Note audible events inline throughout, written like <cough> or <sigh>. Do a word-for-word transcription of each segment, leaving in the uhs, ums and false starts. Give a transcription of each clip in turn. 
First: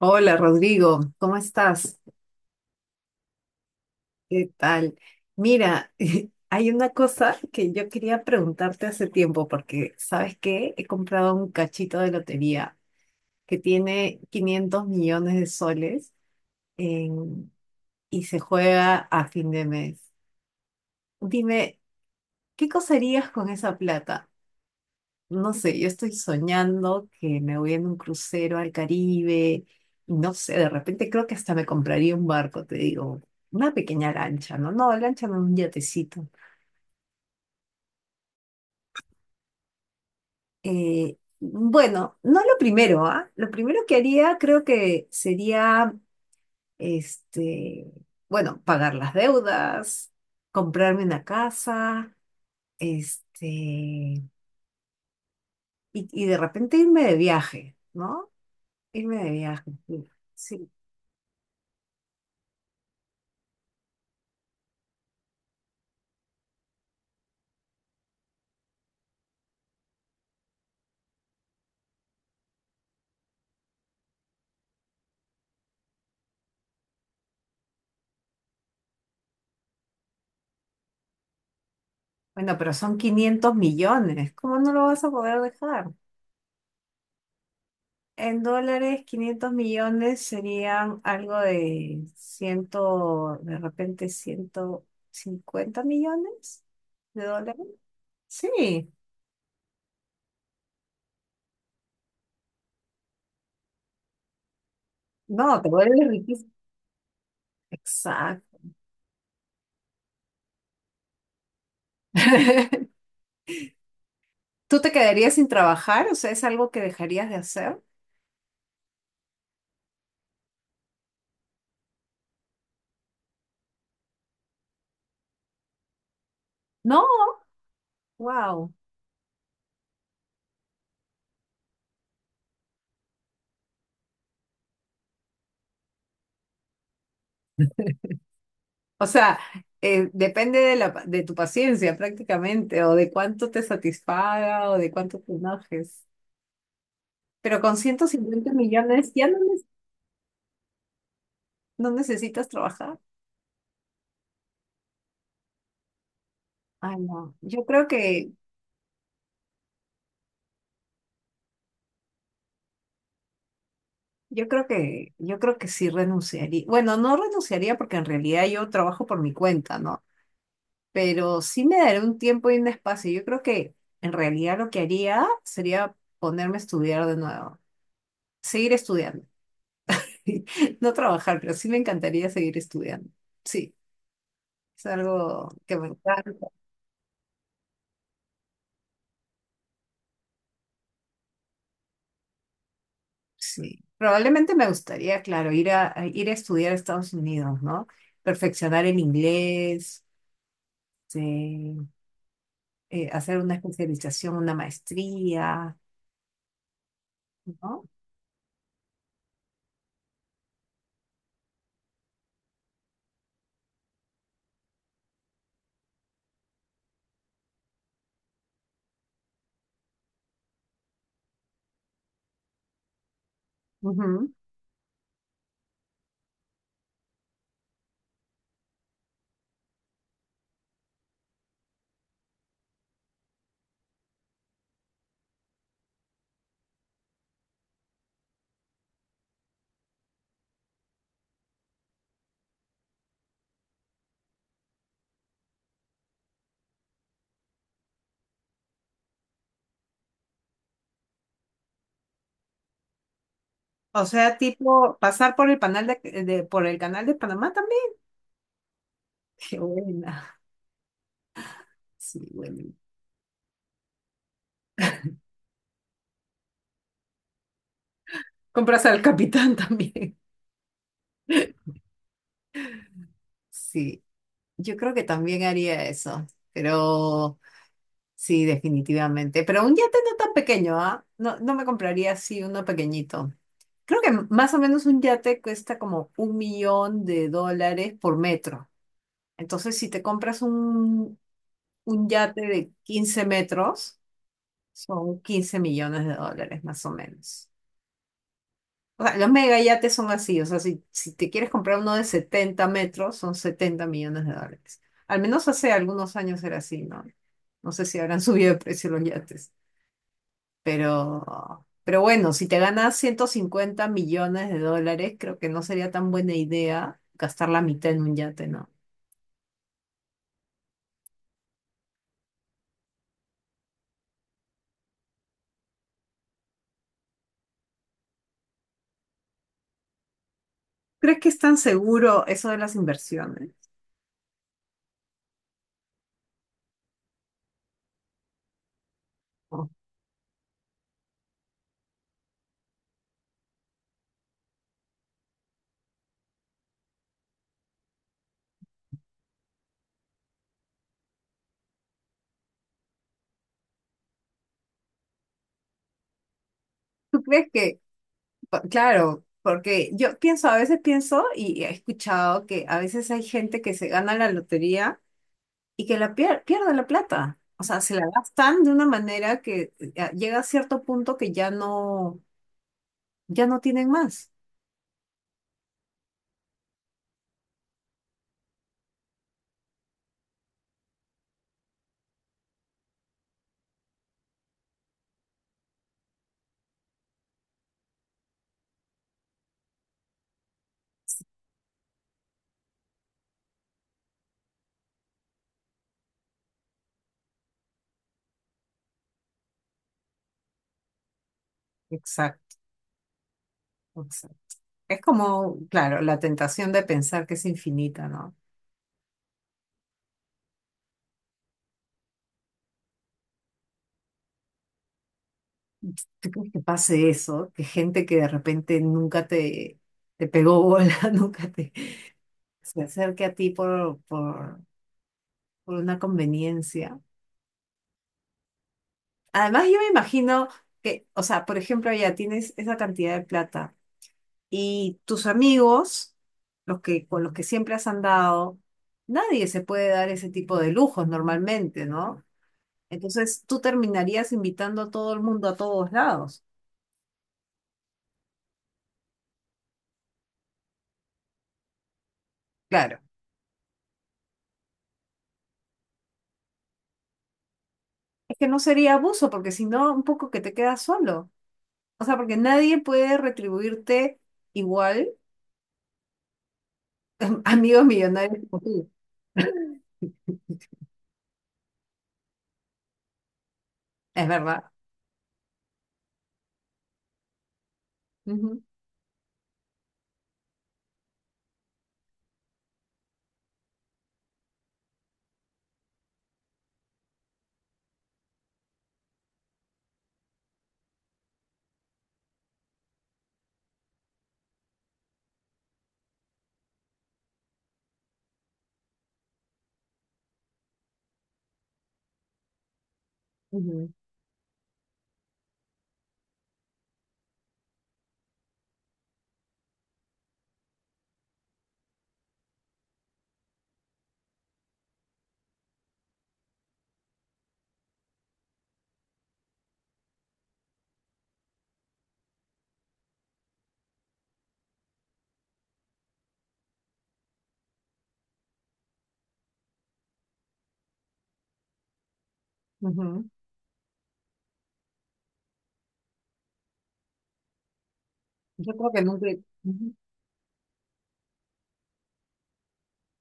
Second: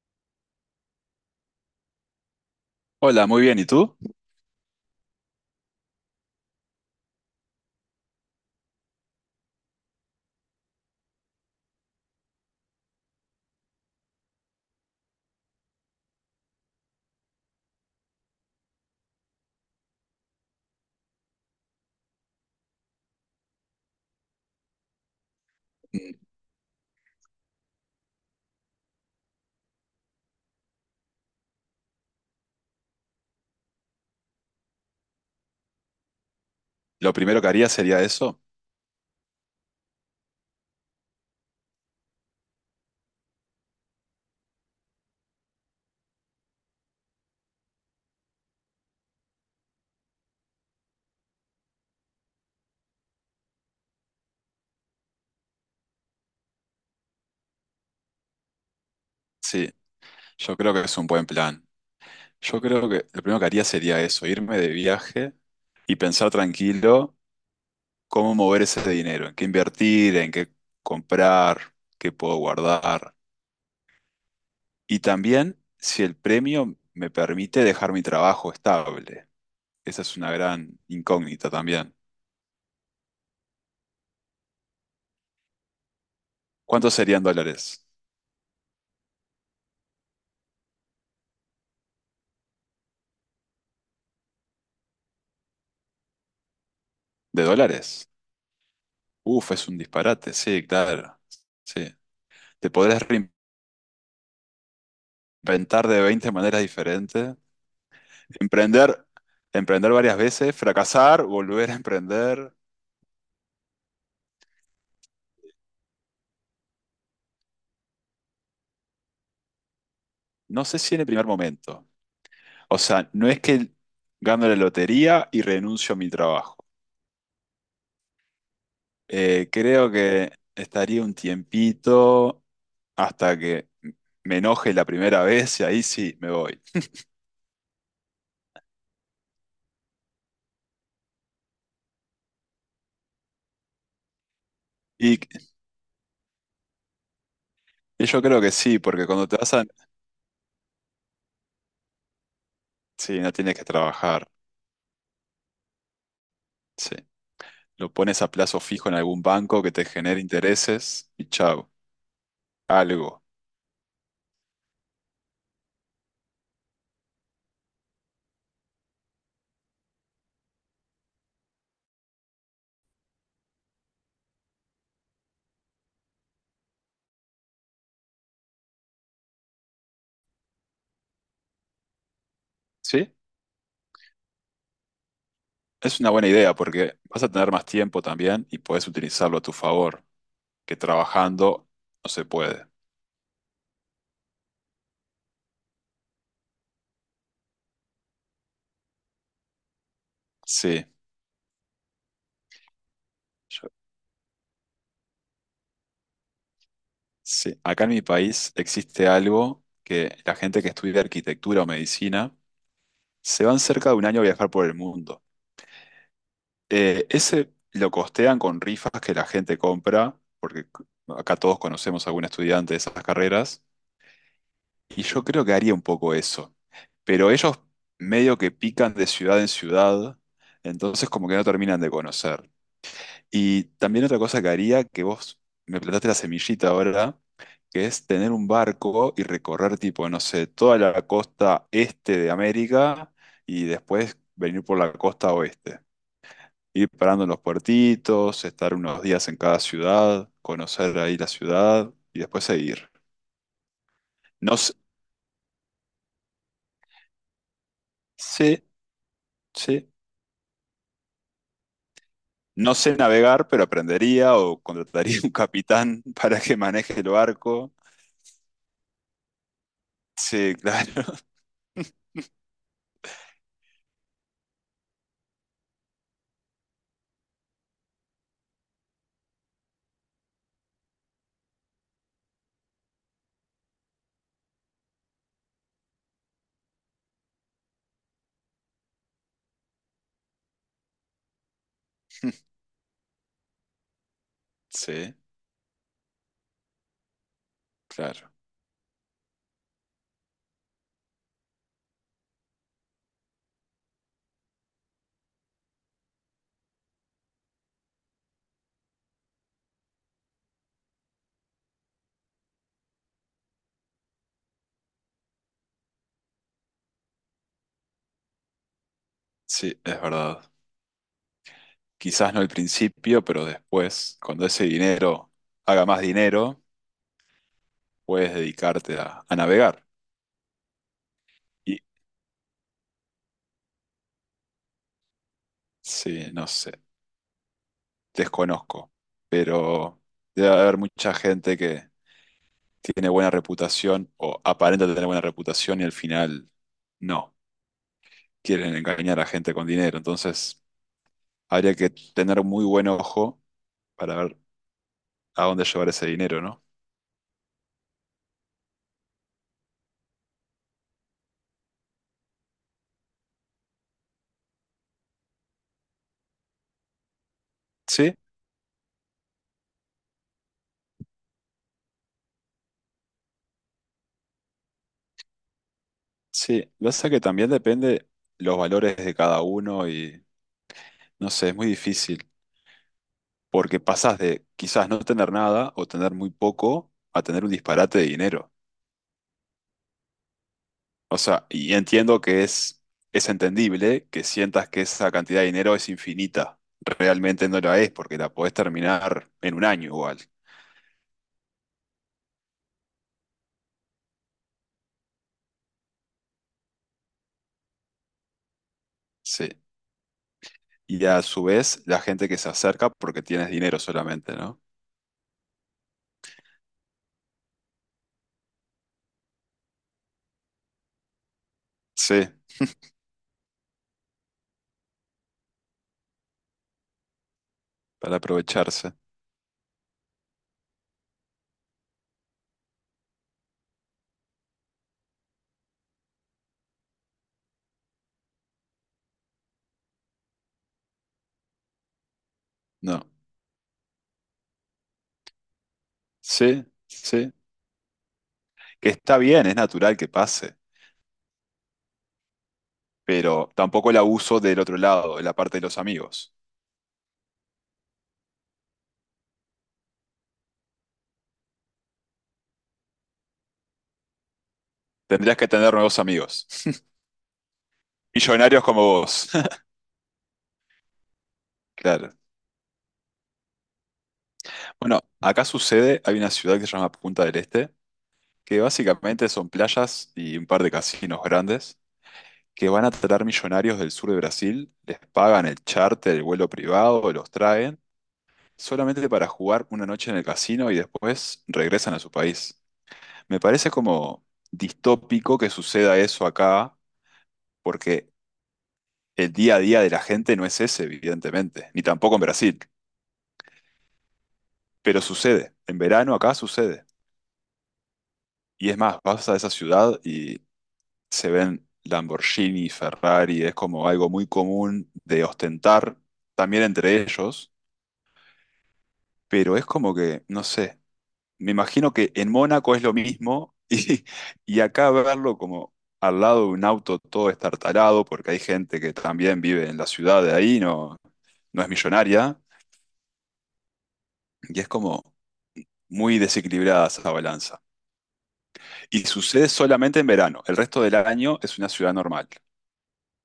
Hola Rodrigo, ¿cómo estás? Hola, muy bien. ¿Y tú? ¿Qué tal? Mira, <laughs> hay una cosa que yo quería preguntarte hace tiempo porque, ¿sabes qué? He comprado un cachito de lotería que tiene quinientos millones de soles en- y se juega a fin de mes. Dime, ¿qué cosa harías con esa plata? No sé, yo estoy Mm. soñando que me voy en un crucero al Caribe. No sé, de repente creo que hasta me compraría un barco, te digo, una pequeña lancha, ¿no? No, lancha no, un yatecito. Lo primero que haría sería eso. Eh, bueno, no lo primero, ¿ah? Lo primero que haría creo que sería, este, bueno, pagar las deudas, comprarme una casa, este, y, y de repente irme de viaje, ¿no? Irme de Sí, viaje. Sí, yo sí. creo que es un buen plan. Yo creo que lo primero que haría sería eso, irme de viaje y pensar tranquilo cómo mover ese dinero, en qué invertir, en qué comprar, qué puedo guardar. Y también si el premio me permite dejar mi trabajo estable. Esa es una gran incógnita también. Bueno, pero son quinientos millones. ¿Cómo no lo vas a poder dejar? ¿Cuántos serían dólares? En dólares, quinientos millones serían algo de ciento, de repente ciento cincuenta millones de ¿De dólares. dólares? Sí, Uf, es un disparate. Sí, claro. Sí. Te podrás no, te ventar de vuelves veinte riquísimo. maneras diferentes. Exacto. Emprender, emprender varias veces, fracasar, volver a emprender. <laughs> ¿Tú te quedarías sin trabajar? O sea, ¿es algo que dejarías de hacer? No sé si en el primer momento. O sea, no es que gano la lotería y renuncio a mi trabajo. No, wow. Eh, creo que estaría un tiempito hasta que me enoje la primera vez y ahí sí me voy. O sea, eh, depende de la, pa- de tu paciencia prácticamente, o de cuánto te satisfaga, o de Y, cuánto te enojes. Pero con ciento y yo creo que cincuenta sí, porque millones cuando ya te no, vas ne- a... no necesitas trabajar. Sí, no tienes que trabajar. Ay, Sí. no. Yo creo Lo pones a que, plazo fijo en algún banco que te genere intereses y chao, algo. yo creo que, yo creo que sí renunciaría. Bueno, no renunciaría porque en realidad yo trabajo por mi cuenta, ¿no? Pero sí me daré un tiempo y un espacio. Yo creo que en realidad lo que haría sería ponerme a estudiar de nuevo, seguir estudiando. <laughs> No trabajar, pero sí me encantaría seguir ¿Sí? estudiando. Sí, es algo que me Es una buena encanta. idea porque vas a tener más tiempo también y puedes utilizarlo a tu favor, que trabajando no se puede. Sí, probablemente me gustaría, claro, ir a, a ir a estudiar a Estados Unidos, ¿no? Perfeccionar el inglés, Sí, este, eh, hacer una yo- especialización, una maestría, sí. Acá ¿no? en mi país existe algo que la gente que estudia arquitectura o medicina se van cerca de un año a viajar por el mundo. Eh, ese lo costean con rifas que la gente compra, porque acá todos conocemos a algún estudiante de esas carreras. Ujú. Y yo creo que haría un poco eso. Pero ellos medio que pican de ciudad en ciudad, entonces como que no terminan de conocer. Y también otra cosa que haría, que vos me plantaste la semillita ahora, que es tener un barco y recorrer tipo, no sé, toda la costa este de América y después venir por la costa oeste. Ir parando en los puertitos, estar unos días en cada ciudad, conocer ahí la ciudad y después seguir. O sea, No sé, tipo, pasar por el canal de, de- por el canal de Panamá también. sí, <laughs> Qué sí. buena. Sí, No bueno. sé navegar, pero aprendería o contrataría un capitán <laughs> para que maneje el barco. Compras al capitán <laughs> también. Sí, claro. <laughs> Sí, yo creo que también haría eso, pero sí, definitivamente. Pero un yate no tan pequeño, ¿ah? No, no me compraría así uno pequeñito. Creo que más o menos un yate cuesta como un millón de dólares por metro. Entonces, si te compras un, un yate de quince metros, Sí, son quince millones de dólares más o menos. claro. O sea, los mega yates son así. O sea, si, si te quieres comprar uno de setenta metros, son setenta millones de dólares. Al menos hace algunos años era así, ¿no? No sé si habrán <laughs> subido de precio los yates. Pero, pero bueno, si te ganas ciento cincuenta millones de dólares, creo que no sería tan buena idea gastar la mitad en un yate, ¿no? Sí, es verdad. Quizás no al principio, pero después, cuando ese dinero haga más dinero, puedes dedicarte a, a navegar. ¿Crees que es tan Y seguro eso de las inversiones? sí, no sé, desconozco, ¿O pero debe haber mucha gente que tiene buena reputación o aparenta tener buena reputación y al final no, quieren engañar a gente con dinero. Entonces... habría que tener muy buen ojo para ver a dónde llevar ese dinero, ¿no? ¿tú crees que, pa- claro, porque yo pienso, a veces pienso y he escuchado que a veces hay gente que se gana la lotería y que la pier- pierde la plata. O sea, se la Sí, gastan de una manera que eh, llega a cierto punto que ya no, ya no tienen más. sí. Lo que pasa es que también depende los valores de cada uno y no sé, es muy difícil porque pasás de quizás no tener nada o tener muy poco a tener un disparate de dinero. O sea, y entiendo que es, es entendible que sientas que esa cantidad de dinero es infinita. Realmente no la es porque la podés terminar en un año igual. Exacto, exacto. Es como, claro, la tentación de pensar que es infinita, ¿no? Sí. Y a su vez, la gente que se acerca porque tienes dinero solamente, ¿no? ¿Tú crees que pase eso? Que gente que de repente nunca te, te pegó bola, <laughs> nunca te Sí, se acerque a ti por, por, por una conveniencia. para aprovecharse. Además, yo me imagino que, o sea, por ejemplo, ya tienes esa cantidad de plata y tus amigos, los que, con los que siempre has andado, nadie se puede dar ese tipo de lujos normalmente, ¿no? No. Entonces, tú terminarías invitando a todo el mundo a todos lados. Sí, sí. Que está bien, es natural que pase, Claro, pero tampoco el abuso del otro lado, de la parte de los amigos. es que no sería abuso, porque si no, un poco que te quedas solo. O sea, porque nadie puede retribuirte igual, Tendrías que tener nuevos amigos. <laughs> <laughs> amigos millonarios Millonarios como como tú. vos. <laughs> <laughs> Claro. Es verdad. Bueno, acá sucede, hay una ciudad que se llama Punta del Este, que Ujú, básicamente son playas y un par de casinos grandes que van a traer millonarios del sur de Brasil, les pagan el charter, el vuelo privado, los traen, solamente para jugar una noche en el casino y después regresan a su país. Me parece como distópico que suceda eso acá, porque el día a día de la gente no es ese, evidentemente, ni tampoco en Brasil, pero sucede. En verano acá sucede. Y es más, vas a esa ciudad y se ven Lamborghini, Ferrari, es como algo muy común de ostentar también entre ellos, pero es como que, no sé, me imagino que en Mónaco es lo mismo <laughs> y, y acá verlo como al lado de un auto todo estartalado, porque hay gente que también vive en la ciudad de ahí, no, no es millonaria, ujú, ujú. y es como muy desequilibrada esa balanza. Yo creo Y que nunca... sucede Ujú. solamente en verano, el resto del año es una ciudad normal,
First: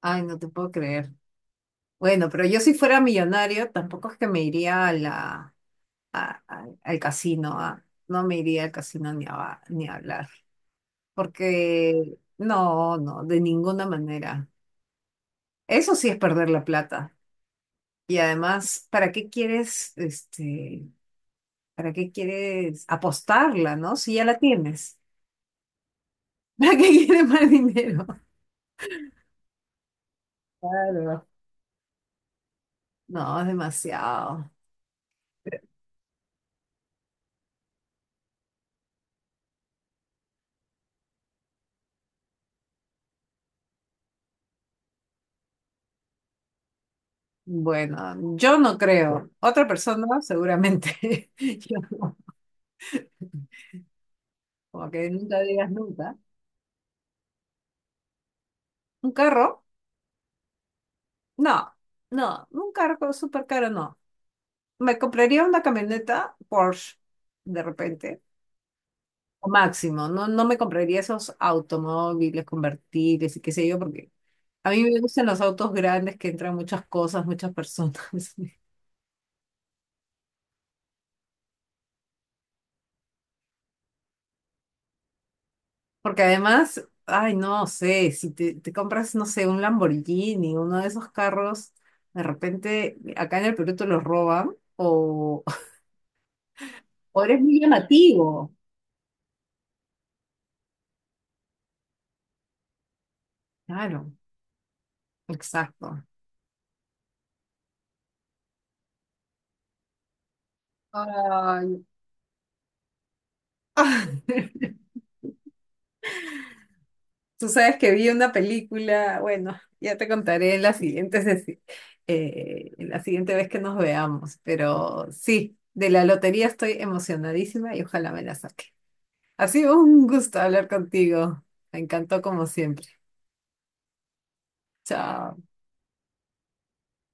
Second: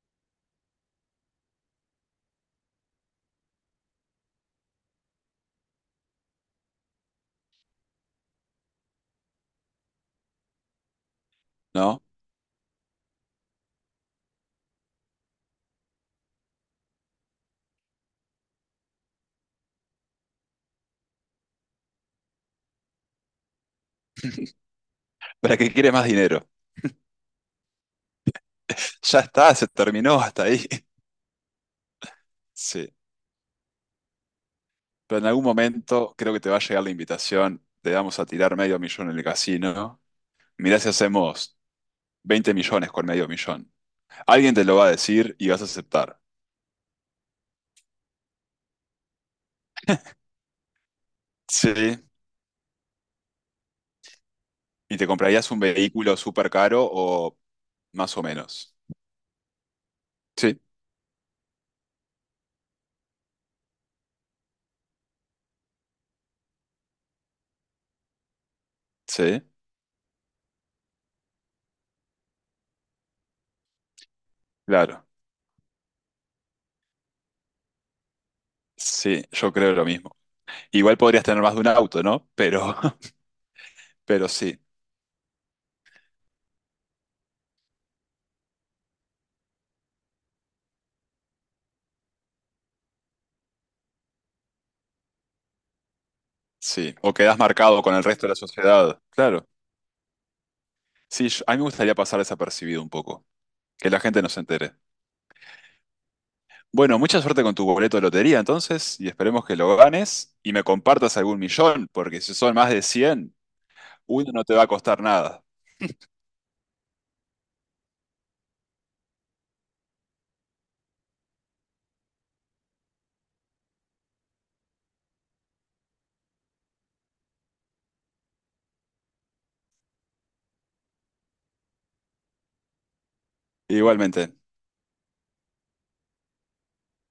Ay, no te puedo creer. Bueno, pero yo si fuera millonario, tampoco es que me iría a la, a- a- al casino. A- no me iría al casino ni a, ba- ni a hablar. ¿no? Porque no, no, de ninguna manera. Eso sí es perder la plata. Y además, ¿para qué quieres, este, para qué quieres apostarla, ¿no? Si ya la tienes. ¿Para qué quiere más dinero? <laughs> ¿Para qué quieres más dinero? Ya está, se terminó hasta ahí. <laughs> Claro. Sí, No, es demasiado. pero en algún momento creo que te va a llegar la invitación, te vamos a tirar medio millón en el casino, mirá si hacemos veinte millones con medio millón. Alguien te lo va a decir y vas a aceptar. Bueno, yo no creo. Otra persona, seguramente. <laughs> Yo Sí. no. Como ¿Y te que nunca comprarías un digas nunca. vehículo súper caro o más o menos? ¿Un carro? Sí, No, no, un carro súper caro no. Me compraría una camioneta Porsche de repente sí, máximo. No, no me compraría esos automóviles convertibles y qué sé yo, porque a mí me claro. gustan los autos grandes que entran muchas cosas, muchas personas. <laughs> Sí, yo creo lo mismo. Igual podrías tener más de un auto, ¿no? Pero, <laughs> pero sí, Porque además, ay, no sé, si te, te compras, no sé, un Lamborghini, uno de esos carros, de repente acá en el Perú te los roban o, <laughs> sí. O o quedas eres muy marcado con el resto de la llamativo. sociedad. Claro. Sí, yo- a mí me gustaría pasar desapercibido un poco. Que la Claro, gente no se entere. exacto. Bueno, mucha suerte con tu boleto de lotería entonces y esperemos que lo ganes y me compartas algún Ay. millón, porque si son más de cien, uno no te va a <laughs> costar nada. Tú sabes que vi una película, bueno, ya te contaré en la siguiente, sesi- eh, en la siguiente vez que nos veamos, pero sí, de la lotería estoy emocionadísima y ojalá me la saque. Ha sido un gusto hablar contigo. Me encantó como siempre. Igualmente. Chao.